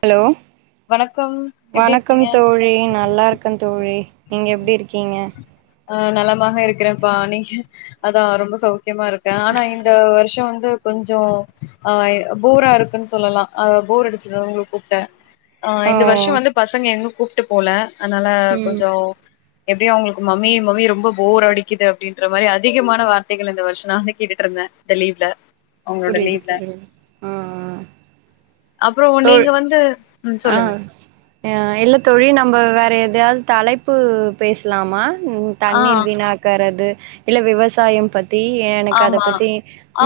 hello வணக்கம் எப்டி வணக்கம் இருக்கீங்க தோழி நல்லா இருக்கன் தோழி நீங்க எப்படி இருக்கீங்க ஆஹ் நலமாக இருக்கிறேன்ப்பா நீங்க அதான் ரொம்ப சௌக்கியமா இருக்கேன் ஆனா இந்த வருஷம் வந்து கொஞ்சம் ஆஹ் போரா இருக்குன்னு சொல்லலாம் போர் அடிச்சது உங்களுக்கு கூப்பிட்டேன் ஆஹ் ஓ இந்த வருஷம் வந்து பசங்க என்னும் கூப்ப ட்டு போல அதனால ம் கொஞ்சம் எப்டி அவுங்களுக்கு மம்மி மம்மி ரொம்ப போர் அடிக்குது அப்படின்ற மாதிரி அதிகமான வார்த்தைகள் இந்த வருஷம் நான் கேட்டுட்டு இருந்தேன் இந்த லீவ்ல அவங்களோட புரிது லீவ்ல ஹ ஹ அப்றோ தோல் நீங்க வந்து ம் ஹ சொல்லுங்க யா இல்ல தோழி வேற எத் ஏதாவது தலைப்பு பேசலாமா உம் ஆ தண்ணீர் வீணாக்கறது இல்ல விவசாயம் பத் த்தி எனக்கு அத பத்தி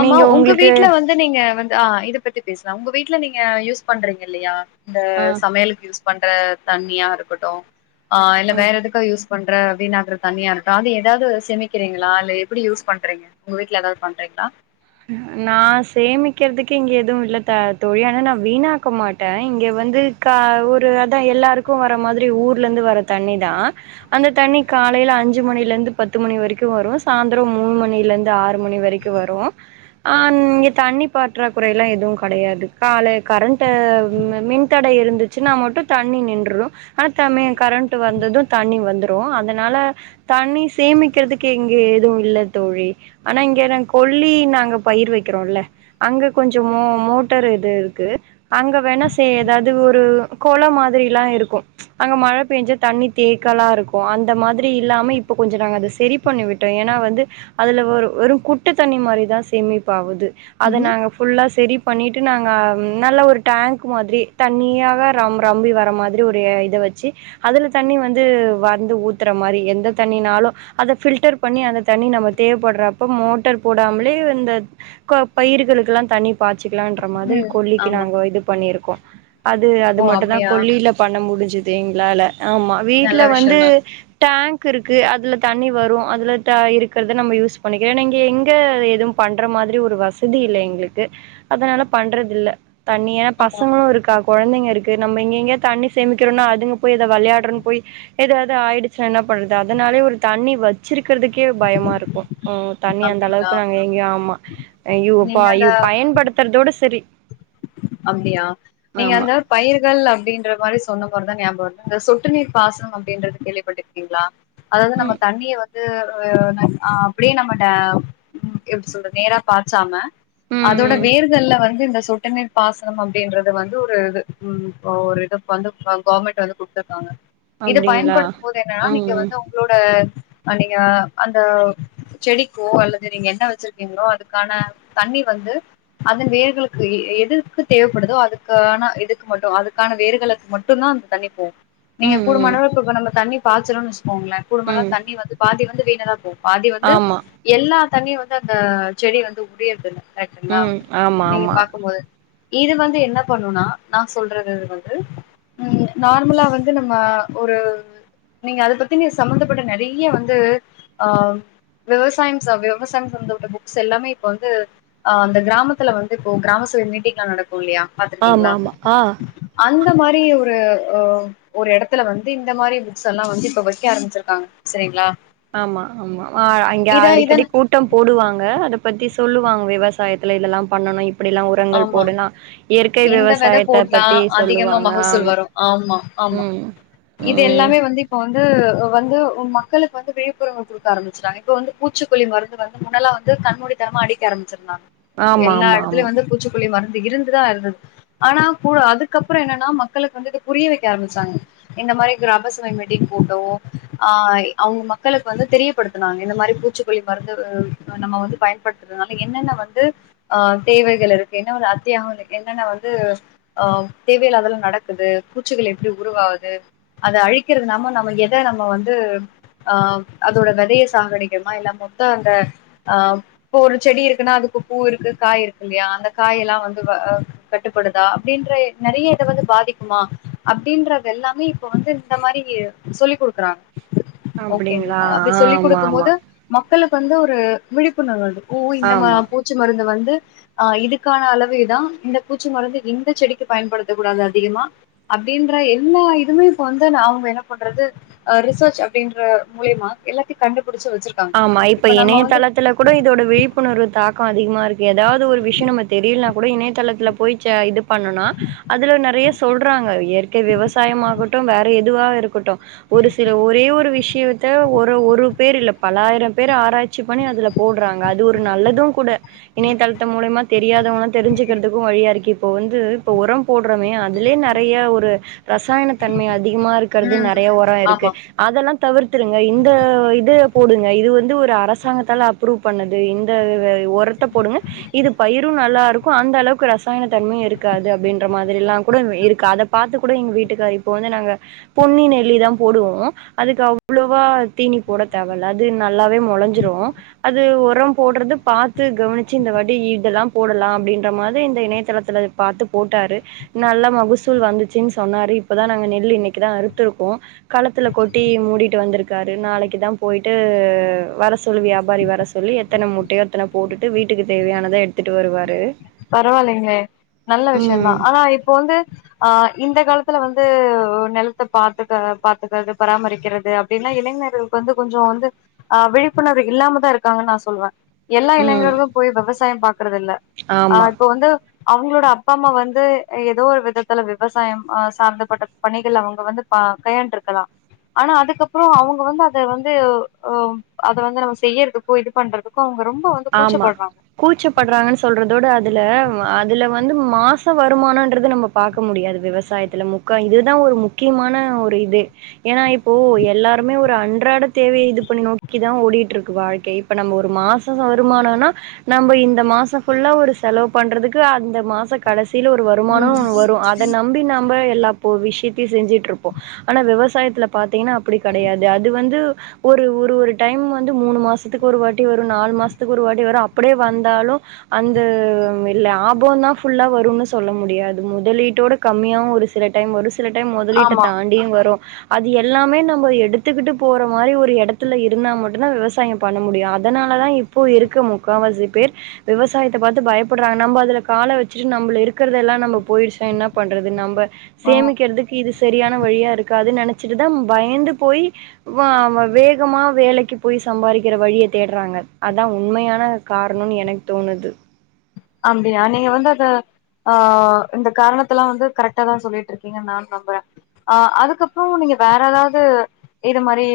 நீங்க உங்ளுக்கு ல வந்து நீங்க வந்து ஆஹ இதை பத்தி பேசலாம் உங்க வீட்டுல நீங்க யூஸ் பண்றீங்க இல்லையா இந்த ஆ சமையலுக்கு யூஸ் பண்ற தண்ணியா இருக்கட்டும் ஆ இல்ல வேற எதுக்கா யூஸ் பண்ற வீணாக்கற தண்ணியா இருக்கா அது ஏதாவது சமிக்கிறீங்களா இல்ல எப்படி யூஸ் பண்றீங்க உங்க வீட்டுல ஏதாவது பண்றீங்ளா நான் சேமிக்கிறதுக்கு இங்க எதுவும் இல் தா தோழி ஆனா நான் வீணாக்க மாட்டேன் இங்க வந்து கா ஒரு அதான் எல்லாருக்கும் வர மாதிரி ஊர்ல இருந்து வர தண்ணிதான் அந்த தண்ணி காலையில அஞ்சு மணில இருந்து பத்து மணி வரைக்கும் வரும் சாய்ந்தரம் மூணு மணில இருந்து ஆறு மணி வரைக்கும் வரும் ஆ இங்க தண்ணி பற்றா குறை எல்லாம் எதுவும் கிடையாது கால கரண்ட்ட மின்தடை இருந்துச்சுன்னா மட்டும் தண்ணி நின் [unintelligible] கரண்ட் வந்ததும் தண்ணி வந்துரும் அதனால தண்ணி சேமிக்கிறதுக்கு இங்க எதுவும் இல்ல தோழி ஆனா இங்க கோல் ள்ளி நாங்க பயிர் வைக்கிறோம்ல அங்க கொஞ்சம் மோ மோட்டர் இது இருக்கு அங்க வேணா செய் ஏதாவது ஒரு கொல மாதிரில்லாம் இருக்கும் அங்க மழை பெய்ஞ்சா தண்ணி தேக்கல்லாம் இருக்கும் அந்த மாதிரி இல்லாம இப்ப கொஞ்சம் நாங்கள் அதை சரி பண்ணி விட்டோம் ஏன்னா வந்து அதுல வெறும் குட்டு தண்ணி மாரி தான் சேமிப்பாவது அதை ம்ஹ்ம் நாங்க ஃபுல்லா செரி பண்ணிட்டு நாங்கள் நல்லா ஒரு டேங்க் மாதிரி தண்ணியாக ரம் ரம்பி வர மாதிரி ஒரு இதை வச்சு அதல தண்ணி வந்து வந்து ஊத்துற மாதிரி எந்த தண்ணினாலும் அதை ஃபில்டர் பண்ணி அந்த தண்ணி நம்ம தேவைப்படுறப்ப மோட்டர் போடாமலே இந்த பயிர்களுக்கெல்லாம் தண்ணி பாத்த வச்சுக்கலாம்ன்ற மாதிரி ம் கொல்லிக்கு ஆமா நாங் இது பண்ணியிருக்கோம் அது அது ஓ மட்டும் தான் அப்டியா கொல்லியில பண்ண முடிஞ்சு [unintelligible] எங்ளால ஆமா வீட்ல நல்ல வந்து விஷயந்தா டேங்க் இருக்கு அதுல தண்ணி வரும் அதுல இருக்கிறத நம்ம யூஸ் பண்ணிக்கிறோம் நீங்க எங்க [unintelligible] எதுவும் பண்ற மாதிரி ஒரு வசதி இல்லை எங்களுக்கு அதனால பண்றது இல்ல தனியா ஆமா பசங்களும் இருக்கா குழந்தைங்க இருக்கு நம்ம எங்க எங்கேய தண்ணி சேமிக்கிறோம்னா அது போய் ஏதோ விளையாடுறன்னு போய் ஏதாவது ஆயிடுச்சு என்ன பண்றது அதனாலே ஒரு தண்ணி வச்சிருக்கு இருக்கிறதுக்கே பயமா இருக்கும் தண்ணி அந்த அளவுக்கு அப்டிங்களா க்குங்க எங்க ஆமா யோப்ப பயன்படுத்துறதோட சரி அப்படியா நீங்க ஆமா அந்த பயிர்கள் அப்படின்ற மாதிரி சொன்ன போதுதான் ஞாபம் இந்த சொட்டு நீர் பாசனம் அப்படின்றது கேள்விப்பட்டிருக்கீங்களா அதாவது நம்ம ம் தண்ணிய வந்து வேற வன்ன அப்படியே நம்ம உ எப்படி சொல்ற நேரா பாச்சாம ம் அதோட ம் வேர்கள்ல வந்து இந்த சொட்டு நீர் பாசனம் அப்படின்றது வந்து ஒரு இது உ இது ஒ இது வந்து கவர்மெண்ட் வந்து குடுத்துருக்காங்க இத அப்டிங்களா பயன்படுத்தும் போது என்னன்னா நீங்க ம் வந்து உங்களோட நீங்க அந்த செடிக்கோ அல்லது நீங்க என்ன வச்சிருக்கீங்களோ அதுக்கான தண்ணி வந்து அதன் வேர்களுக்கு எது தேவைப்படுதோ அதுக்கான இதுக்கு மட்டும் அதுக்கான வேறுகளுக்கு மட்டும் தான் அந்த தண்ணி போகும் ம் நீங்க ம் கூடுமான ம் அளவு இப்ப நம்ம தண்ணி பச்சினு சொல் போங்களேன் குடும்பலா ம் தண்ணி வந்து பாதி வந்து [unintelligible] பாதி வந்து ஆமா எல்லா தண்ணி வந்து அந்த செடி வந்து உடயறது தில்லை கேட்டுங்களா ம் ஆமா நீங்க ஆமா பாக்கும்போது இது வந்து என்ன பண்ணும்னா நான் சொல்றது இது வந்து உஹம் நார்மலா வந்து நம்ம ஒரு நீங்க அதை பத்தி சம்பந்தப்பட்ட நிறைய வந்து ஆஹ் விவசாயம் விவசாயம் சம்பந்தப்பட்ட புக்ஸ் எல்லாமே இப்ப வந்து ஆஹ அந்த கிராமத்துல வந்து இப்போ கிராம சட்ட மீட்டிங் நட ஆமா ஆமா ஆ இந்த மாதிரி ஒரு ஒரு இடத்துல வந்து இந்த மாதிரி புக்ஸ் எல்லாம் வந்து இப்ப வைக்க ஆரம்பிச்சிருக்காங்க செரிங்களா ஆமா ஆமா அங்க அடிக்கடி இதன் கூட்டம் போடுவாங்க அத பத்தி சொல்லுவாங்க விவசாயத்துல இதெல்லாம் பண்ணணும் இப்ப ஆமா இந்த விதை விவசாயத்த போடலாம் பத்தி அதிகமா சொல்லுவாங்க மகசூல் ஆமா வரும் ஆமா ஆமா ம் இது ம் எல்லாமே வந்து இப்ப வந்து வந்து மக்களுக்கு வந்து விழிப்புணர்வு கொடுக்க ஆரம்பிச்சிறாங்க இப்போ வந்து பூச்சிக்கொள்ளி மருந்து வந்து முன்னலாம் வந்து கண்மூடி தனமாக அடிக்க ஆரம் ந்தா ஆமா எல்லா ஆமா ஆமா இடத்துலயும் வந்து மருந்து இருந்துதான் இருந்தது ஆனா கூட அதுக்கப்புறம் என்னன்னா மக்களுக்கு வந்து இத புரிய வைக்க ஆரம்பிச்சாங்க இந்த மாதிரி கிரபசம மீட்டிங் போட்டோ ஆஹ அவங்க மக்களுக்கு வந்து தெரியப்படுத்தனாங்க இந்த மாதிரி பூச்சிக்கொல்லி மருந்து நம்ம வந்து பயன்படுத்துறதுனால என்னென்ன வந்து ஆஹ் தேவைகள் இருக்கு என்ன ஒரு அத்தியாகம் என்னென்ன வந்து ஆஹ் தேவையில்லாத அதெல்லாம் நடக்குது பூச்சிகள் எப்படி உருவாகுது அதை அழிக்கிறது நாம நம்ம எதை நம்ம வந்து ஆஹ் அதோட விதைய சாகடிக்கிறோமா இல்ல மொத்த அந்த ஆஹ் இப்ப ஒரு செடி இருக்குன்னா அதுக்கு பூ இருக்கு காய் இருக்கு இல்லையா அந்த காய எல்லாம் வந்து கட்டுப்படுதா அப்புடின்ற நிறைய இத வந்து பாதிக்குமா அப்படின்றது எல்லாமே இப்ப வந்து இந்த மாதிரி சொல்லிக் கொடு இக்குராங்க அப்டிங்களா ஓகேங்களா அப்டி சொல்லி ஆமா கொடுக்கும் ஆமா போது மக்கள் மக்களுக்கு வந்து ஒரு விழிப்புணர்வு வருது ஓ இந்த ம ஆமா பூச்சி மருந்து வந்து ஆஹ் இதுக் காண அளவு இதான் இந்த பூச்சி மருந்து இந்த செடிக்கு பயன்படுத்தக் கூடாது அதிகமா அப்படின்ற எல்லா இதுவுமே இப்ப வந்து அவங்க என்ன பண்றது ரிசர் அப்படின்ற மூலமா எல்லாத்த க ஆமா இப்ப இணையதளத்துல கூட இதோட விழிப்புணர்வு தாக் க்கோ அதிகமா இருக்கு ஏதாவது ஒரு விஷயம் நம்ம தெரியலனா கூட இணையதளத்துல போய் இது பண்ணனா அதுல நிறைய சொல்றாங்க இயற்கை விவசாயமாககட்டும் வேற எது இதுவா இருக்கட்டும் ஒரு சில ஒரே ஒரு விஷயத்த ஒரு ஒரு பேர் இல்ல நெறய பேர் ஆராயி ச்சு பண்ணி அதுல போடுறாங்க அது ஒரு நல்லதும் கூட இணையதளத்த மூலியமா தெரியாதவங்காம் தெரிஞ்சுக்கிறதுக்கும் வழியா இருக்கு இப்போ வந்து இப்ப உரம் போடுறோமே அதுலயே நிறைய ஒரு ரசாயன தன்மை அதிகமா இருக்கிறது ம் நறைய உரம் இருக்கு ஆமா அதெல்லாம் தவிர்த்துருங்க இந்த இது இது வந்து ஒரு அரசாங்கத்தால அப்ரூவ் பண்ணது இந்த உரத்த போடுங்க இது பயிரும் நல்லா இருக்கும் க்கு அந்த அளவுக்கு ரசாயன தன்மையும் இருக்காது அப்படின்ற மாதிரி எல்லாம் கூட இருக்கு அதை பார்த்து கூட எங்க வீட்டுக்கரு இப்போ வந்து நாங்க பொன்னின் நெல்லிதான் போடுவோம் அதுக்கு அவ்வளோவா தீனி போட தேவல்ல அது நல் லாவே முளைஞ்சிறோம் அது ஒரு ஓரம் போடுறது பாத்து கவனிச்சு இந்த வாட்டி இதெல்லாம் போடலாம் அப்படின்ற மாரி இந்த இணையதளத்து பார்த்து போட்டாரு நல்ல மகுசூல் வந்துச்சின்ன்னு சொன்னாரு இப்பதான் நாங்க நெல் இன்னைக்கு தான் அறுத்துருக்கோம் களத்துல கொட்டி மூடிிட்டு வந்திருக்காரு நாளைக்கு தான் போயிட்டு வர சொல்லி வியாபாரி வர சொல்லி எத்தன முட்டையோ அத்தன போட்டுட்டு வீட்டுக்கு தேவையானத எடுத்துட்டு வருவாரு பரவாயில்லைங்களே நல்ல ம் விஷயம்தான் ஆனா இப்போ வந்து ஆஹ் இந்த காலத்துல வந்து நிலத்த பார்த்துக்க பார்த்துக்கறிறது பராமரிக்கிறது அப்டின்னா இளைஞர்களுக்கு வந்து கொஞ்சம் வந்து ஆஹ் விழிப்புணர்வு இல்லாமதான் இருக்காங்கன்னு நான் சொல்லுவேன் எல்லா ம் இளைங்களுக்கும் போய் விவசாயம் பாக்குறது இல்ல ஆமா ஆஹ் இப்போ வந்து அவங்களோட அப்பா அம்மா வந்து ஏதோ ஒரு விதத்துல விவசாயம் அஹ் சார்ந்தப்பட்ட பணிகள் அவங்க வந்து கையாண்டுிருக்கலாம் ஆனா அதுக்கப்புறம் அவங்க வந்து அத வந்து அஹ் அத வந்து நம்ம செய்யறதுக்கோ இது பண்றதுக்கோ அவங்க ரொம்ப வந்து ஆமா கூச்சப்படுறாங்க கூச்சப்படுறாங்கன்னு சொல்றதோட அ அதுல அதுல வந்து மாசம் வருமானம்ன்றது நம்ம பார்கக்க முடியாது விவசாயத்துல முக்கா இதுதான் ஒரு முக்கியமான ஒரு இது ஏன்னா இப்போ எல்லாருமே ஒரு அன்றாட தேவையை இது பண்ணி நோக்கிதான் ஓடிட்டு இருக்கு வாழ்க்கை இப்ப நம்ம ஒரு மாசம் வருமானம்னா நம்ம இந்த மாசம் ஃபுல்லா ஒரு செலவு பண்றதுக்கு அந்த மாசம் கடைசி [unintelligible] ஒரு வருமானம் ம் வரும் அத நம்பி நாம எல்லா போ விஷ திகி செஞ்சுட்டு இருப்போம் ஆனா விவசாயத்தில் பார் பத்தீன்னா அப்படி கடையாது அது வந்து ஒரு ஒரு ஒரு டைம் வந்து மூணு மாசத்துக்கு ஒரு வாட்டி வரு நாலு மாசத்துக்கு ஒரு வாட்டி வரும் அப்படியே வந்தாலும் அந்த ம் லாபம் தான் வரும் சொல்ல முடியாது முதலீட்டோட கம்மியாவும் ஒரு சில டைம் வரு சில டைம் முதலீட்ட ஆமா தாண்டியும் வரும் அது எல்லாமே நம்ம எடுத்துக்கிட்டு போற மாரி ஒரு எடத்துல இருந்தா மட்டும்தான் விவசாயம் பண்ண முடியும் அதனால தானே இப்போ இருக்க முக்கவசி பேர் விவசாயத்த பாத்து பயப்டுறாங்க நம்ம அதுல கால வச்சுட்டு நம்ம இருக்கதெல்லாம் நம்ம போயிர்ச்ச என்ன பண்றது நம்ம ஆ சேமிக்கிறதுக்கு இது சரியான வழியா இருக்காது நெனச் சித்தம் பயந்து போய் வா வ வேகமா வேலக்கி போய் சம்பாரிக்ற வழிய தேட்றாங்க அதா உண்மயான காரணம்னு எனக்கு தோணுது அப்டியா நீங்க வந்து அத ஆஹ் இந்த காரணத்தல்லா வந்து கரெடா தான் சொல்லிற் இருக்கீங்கன்னு நான் நம்புறேன் ஆஹ் அதுக்கப்புற நீங்க வேற ஏதாவது இது மாதிரி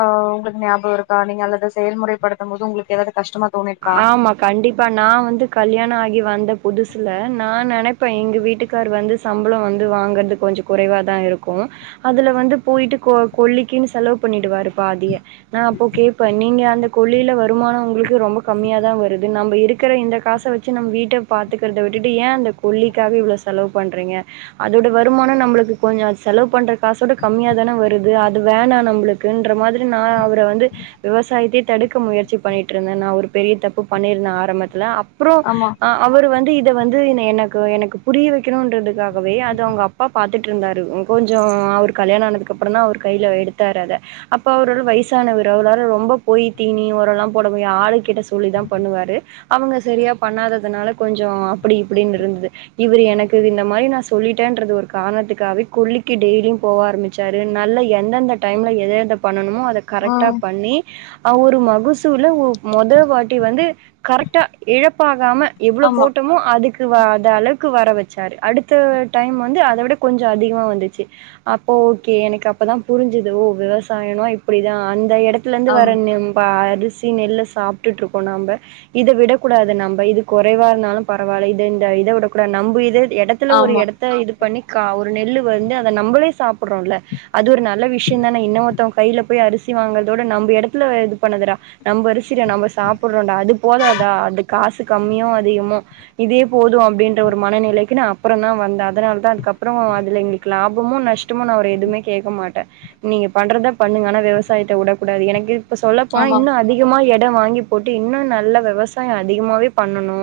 ஆஹ் உங்களு ஞாபகம் இருக்கா நீங்க அல்லது செயல்முறைப்படுத்தும் போது உங்களுக்கு ஏதாவது கஷ்டமா தோணிருக்கா ஆமா கண்டிப்பா நா வந்து கல்யாண ஆகி வந்த புதுசுல நா நெனப்பே எங்க வீட்டுக்காரு வந் சம்பளம் வந்து வாங்கறதுக் கொஞ்ச குறைவா தான் இருக்கும் அதுல வந்து போய்ட்டு கொல்லிக்கீன்னு செலவு பண்ணிடுவாரு பாதிய நான அப்போ கேபே நீங்க அந்த கொழியில வருமானம் உங்களுக்கு ரொம்ப கம்மியா தா வருது நம்ம எடுக்ற இந்த காச வச்சி நம் வீட்ட பாத்துக்கறத விட்டுட்டு ஏ அந்த கொல்லிக்காக இ்வ்ல செலவு பண்றீங்க அதோட வருமானம் நம்புளுக்கு கொஞ்ச செலவு பண்றக் காசோட கம்மிய தானே வருது இது அது வேணா நம்மளுக்குன்ற மாரி நான அவர் இப்ப வந்து விவசாயத்தே தடுக்க முயற்சி பண்ணிட்டு இருந்தே நான் ஒரு பெரிய தப்பு பண்ணியிருந்த ஆரம்பத்ல அப் அப்பறம் ஆமா அவர் வந்து இப் இத வந்து என்னய எனக்கு எனக்கு புரிய வைக்கணும்ன்றதுக்காகவே அது அவங்க அப்பா பாத்துட்டு இருந்தாரு கொஞ்சம் அவர் கல்யாணம் ஆனதுக்கு அப்ற தா அவர் கையில எடுத்தாரு அத அப்ப அவரோட வயசானவர் அவள ரொம்ப போய் தீனி ஒரரெல்லாம் போட முடிய் ஆளு கிட்ட துல்லி தாம் பண்ணுவாரு அவங்க சரியா பண்ணாததனால கொஞ்ச அப்டி இப்டினு இருந்தது இவரு எனக்கு இந்த மாரி நான சொல்லிட்டேன்றது ஒரு காரணத்துக்காவே கொல்லிக்கி டெய்லும் போக ஆரம்பிச்சாரு நல்ல எந்தந்த டைம்ல எததபன் ன்னனுமோ அத கரெட்டா ம் பண்ணி ஆ ஒரு மகுசூல ஓ மொத வாட் தீ வந்து கரெட்டா இழப்பாகாம இவ்வள ஆமா போட்டோமோ அதுக் இதுவாஜஅளவுக்கு வர வச்சாரு அடுத்த டைம் வந்து அத விட கொஞ்ச அதிகம வந்திச்சி அப்போ ஓகே எனக்கு அப்பதான் புரிஞ்சது ஓ விவசாயன இப்படிதா அந்த இடத் த்துலேந்து ஆம் வர நேம் வ அது சி நெல்லு சாப்ட்டுருக் போ நம்பர் இத விடக்கூடாது நம்ப இது கொறைவா இருந்தாலும் பரவால்ல இது இந்த இத வுடக்கூடாது நம்ப இத எடத்துல ஒரு ஆமா எடத்த இது பண்ணி கா ஒரு நெல்லு வந்து அத நம்பளே சாப்ட்றோம்ல அது ஒரு நல்ல விஷ்ய தானே இன்ன ஒத்த கையிர்ல போய் அரிசி வாங்கறதோட நம்ம இடத்துல இது பண்ணதுடா நம்ம அரசிட நம்ம சாப் ந்தா அது போத அந்த அது காசு கம்மியும் அதிகமோ இதே போதும் அப்படின்ற ஒரு மனநிலைக்கு நான் அப்பற நா வந்த அதரர்தான் அதுக்கப்புறம் அதுல எங்களுக்கு லாபமும் நஷ்டமோ நா ஒரு எதுவுமே கேட்க மாட்டே நீங்க பண்றதா பண்ணுங்க ஆனா விவசாயத்தை வுடக் கூடாது எனக்கு இத சொல்ல போனா ஆமா இன்னு அதிகமா எடுத் இது வாங்கிப் போட்டு இன்னு நல்ல விவசாய அதிகமாவே பண்ணனு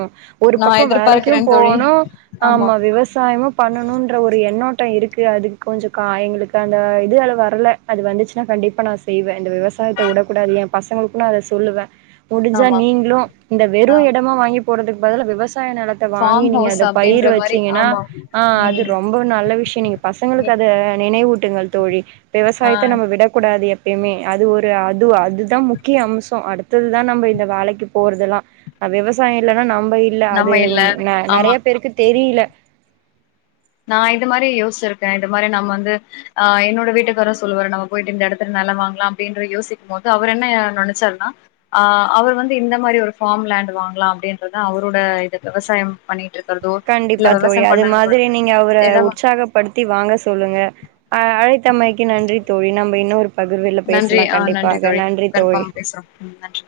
ஒரு நா பக்கம் எதிர்பார்க்கிறே வேலைக்கும் தோழி போணும் ஆமா விவசாயமும் பண்ணணும்ன்ற ஒரு எண்ணோட் ட்ட இருக்கு அது கொஞ்ச காய எங்களுக்கு அந்த இதுலவு வரல அது வந்துச்சுன்னா கண்டிப்பா நான் செய்வேன் இந்த விவசாயத்த வுடக்கூடாது என் பசங்களுக்கு நா அத சொல்லுவேன் முடிஞ்சா ஆமா நீங்களும் இந்த ஆ வெறு எடமா வாங்கி போறதுக்கு பதில் விவஸ் விவசாய நிலத்தை வாங்கி ஃபார்ம் நீங்க ஹவுஸ் அத பயிர் அப்டின்ற மாரி வச்சீங்கன்னா ஆமா ஆ அது ம் ரொம்ப நல்ல விஷயம் நீங்க பசங்களுக்கு அதை நினைவூட்டுங்கள் தோழி ஆ விவசாயத்தை நம்ம விடக்கூடாது எப்மே அது ஒரு அது அதுதான் முக்கிய அம்சம் அடுத்தது தான் நம்ம இந்த வேலக்கு போறதெல்லாம் விவசாயம் இல்ன்னா நம்ம இல் நம்ம அது இல்ல ஆமா நெறைய பேருக்கு தெரியல [unintelligible] நான இது மாரி யோசிச்சிருக்கேன் இந்த மாரி நம்ம வந்து ஆ என்னோட வீட்டுக்கார சொல்லுவா நம்ம போயிட்டு இந்த இடத்துல நிலை வாங்கலாம் அப்டின்ற யோசிக்கும் போது அவர் என்ன நினைச்சாருனா ஆ அவர் வந்து இந்த மாரி ஒரு ஃபார்ம் லேண்ட் வாங்கலாம் அப்டின்றதான் அவரோட இது விவசாயம் பண்ணி கண்டிப்பா தோழி அது மாரி நீங்க ஒரு ஏதா உற்சாகப்படுத்தி வாங்க சொல்லுங்க அழைத்தம்மைக்கு நன்றி தோழினா ந இன்னும் நன்றி ஆ நன்றி தோழி தோழி கன்ஃபார்மா பேசுறோம் நன்றி